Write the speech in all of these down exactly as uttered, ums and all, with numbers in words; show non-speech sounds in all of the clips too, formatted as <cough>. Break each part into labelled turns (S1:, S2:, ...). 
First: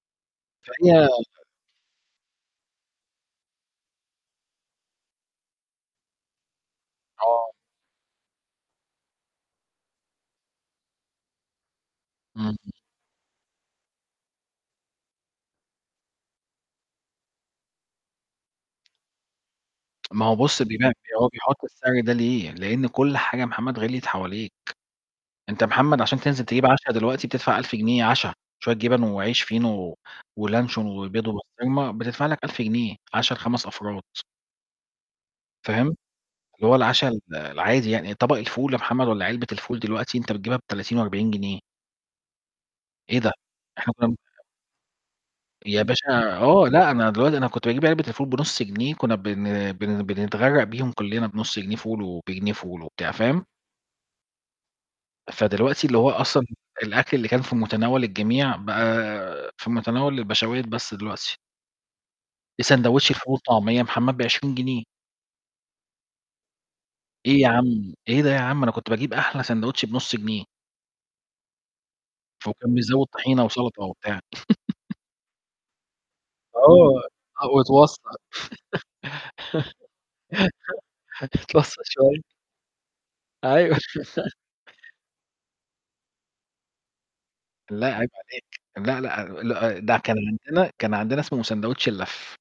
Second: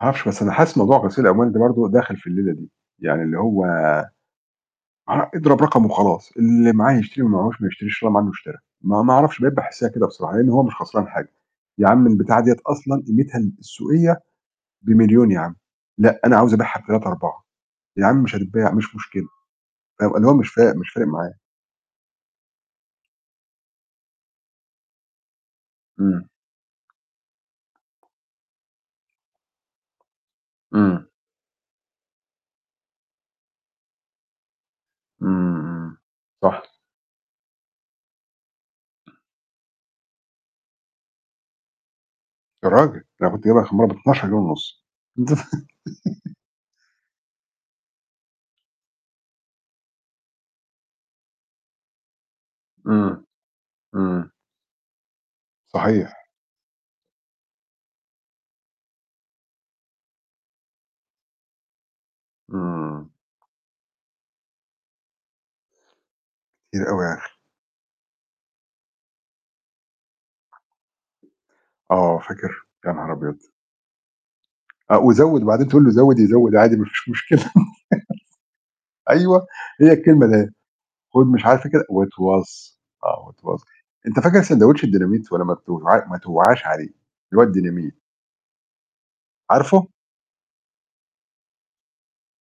S1: ما أعرفش، بس أنا حاسِس موضوع
S2: فهي
S1: غسيل الأموال ده برضه داخِل في الليلة دي، يعني اللي هو أه اضرب رقم وخلاص، اللي معاه يشتري، واللي ما
S2: آه.
S1: معاهوش ما يشتريش، إن شاء الله ما عنّه اشترى، ما ما أعرفش، بقيت باحسّها كده بصراحة، لإن هو مش خسران حاجة، يا عم البتاعة ديّة
S2: اهم.
S1: أصلًا قيمتها ال السوقية بمليون يا عم، لأ أنا عاوز أبيعها بتلاتة، أربعة. يا عم مش هتتباع، مش مشكلة،
S2: <tsk>
S1: أو إن
S2: ما
S1: هو
S2: هو
S1: مش
S2: بُص
S1: فا
S2: بيبيع
S1: مش
S2: يعني
S1: فارق
S2: هو
S1: معاه.
S2: بيحُط السعر ده ليه؟ لإن كلّ حاجة يا محمد غِلْيِت حواليك، أنت يا محمد عشان
S1: إمم.
S2: تنزل تجيب عَشَا دلوقتي بتدفع ألف جنيه عَشَا، شوية جِبَن وعيش فينو، و ولانشون
S1: إمم.
S2: وبيض وبسطرمة، بتدفع لك ألف جنيه، عَشَا لخَمَس أفراد.
S1: إمم، إمم.
S2: فاهم؟ اللي
S1: صح.
S2: هو العَشَا ال العادي يعني، طَبَق الفول يا محمد والّا علبة الفول دلوقتي أنت بتجيبها بتلاتين وأربعين جنيه.
S1: يا راجل! ده
S2: إيه
S1: أنا
S2: ده!
S1: كنت جايبها آخِر مَرّة
S2: إحنا كُنّا م
S1: باتناشر جنيه ونُص.
S2: يا
S1: <laughs>
S2: باشا آه. لأ، أنا دلوقتي أنا كنت باجيب علبة الفول بنُص جنيه، كُنّا بن بن بنتغرَّق بيهم كُلّنا، بنُص جنيه فول وبجنيه فول وبتاع،
S1: إمم.
S2: فاهم؟
S1: إمم.
S2: فدلوقتي اللي هو
S1: صحيح.
S2: أصلًا الأكل اللي كان في مُتناوَل الجميع، بقى في مُتناوَل البَشاوات بس دلوقتي. إ
S1: إمم.
S2: ساندويتش الفول والطعمية يا محمد بعشرين جنيه!
S1: كتير أوي يا أخي.
S2: إيه يا عَم، إيه ده يا عَم؟ أنا كنت باجيب أحلى ساندويتش بنُص جنيه.
S1: آه،
S2: ف
S1: فاكر؟
S2: وكان
S1: يا
S2: بيزوِّد
S1: نهار أبيض!
S2: طحينة وسَلَطة وبتاع.
S1: أ
S2: <chuckles>
S1: وزوِّد وبعدين تقول له زوِّد، يزوِّد عادي ما
S2: آه،
S1: فيش مشكلة.
S2: آه،
S1: <laughs>
S2: واتوصّى.
S1: أيوه، هي الكلمة ده أهي، خُد مش عارف
S2: <chuckles>
S1: إيه
S2: اتوصّى
S1: كده،
S2: شوية.
S1: واتوصّى، آه، واتوصّي،
S2: أيوه.
S1: أنت
S2: <laughs>
S1: فاكر ساندويتش الديناميت ولا ما بتوعا ما توعاش عليه؟ اللي هو
S2: لأ،
S1: الديناميت.
S2: عيب عليك. لأ، لأ، ال أ
S1: عارفه؟
S2: ده كان عندنا كان عندنا اسمه ساندويتش اللَّف.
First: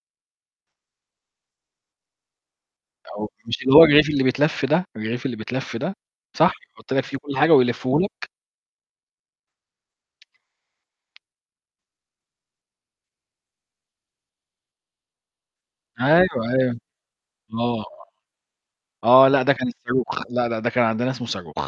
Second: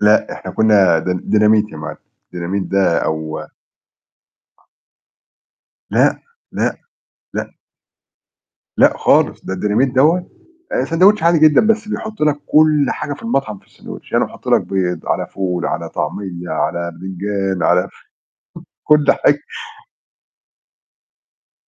S1: لأ، إحنا كُنّا دين ديناميت يا معلِّم. ديناميت ده
S2: آه
S1: أو
S2: مش اللي هو الرغيف اللي بيتلَف ده؟ الرغيف اللي بيتلَف ده،
S1: لأ،
S2: صح؟
S1: لأ،
S2: يحُط لك فيه كلّ حاجة
S1: لأ.
S2: ويلِفُّه لك؟
S1: لأ خالص، ده الديناميت دوّة آآ ساندويتش عادي جدًا، بس بيحُط لك كلّ حاجة في المطعم في الساندويتش، يعني يحُط لك بيض على فول على
S2: أيوه،
S1: طعمية
S2: أيوه.
S1: على بتنجان
S2: آه.
S1: على، <chuckles> كلّ
S2: آه، لأ، ده كان
S1: حاجة.
S2: الصاروخ، لأ، لأ، ده كان عندنا اسمه صاروخ.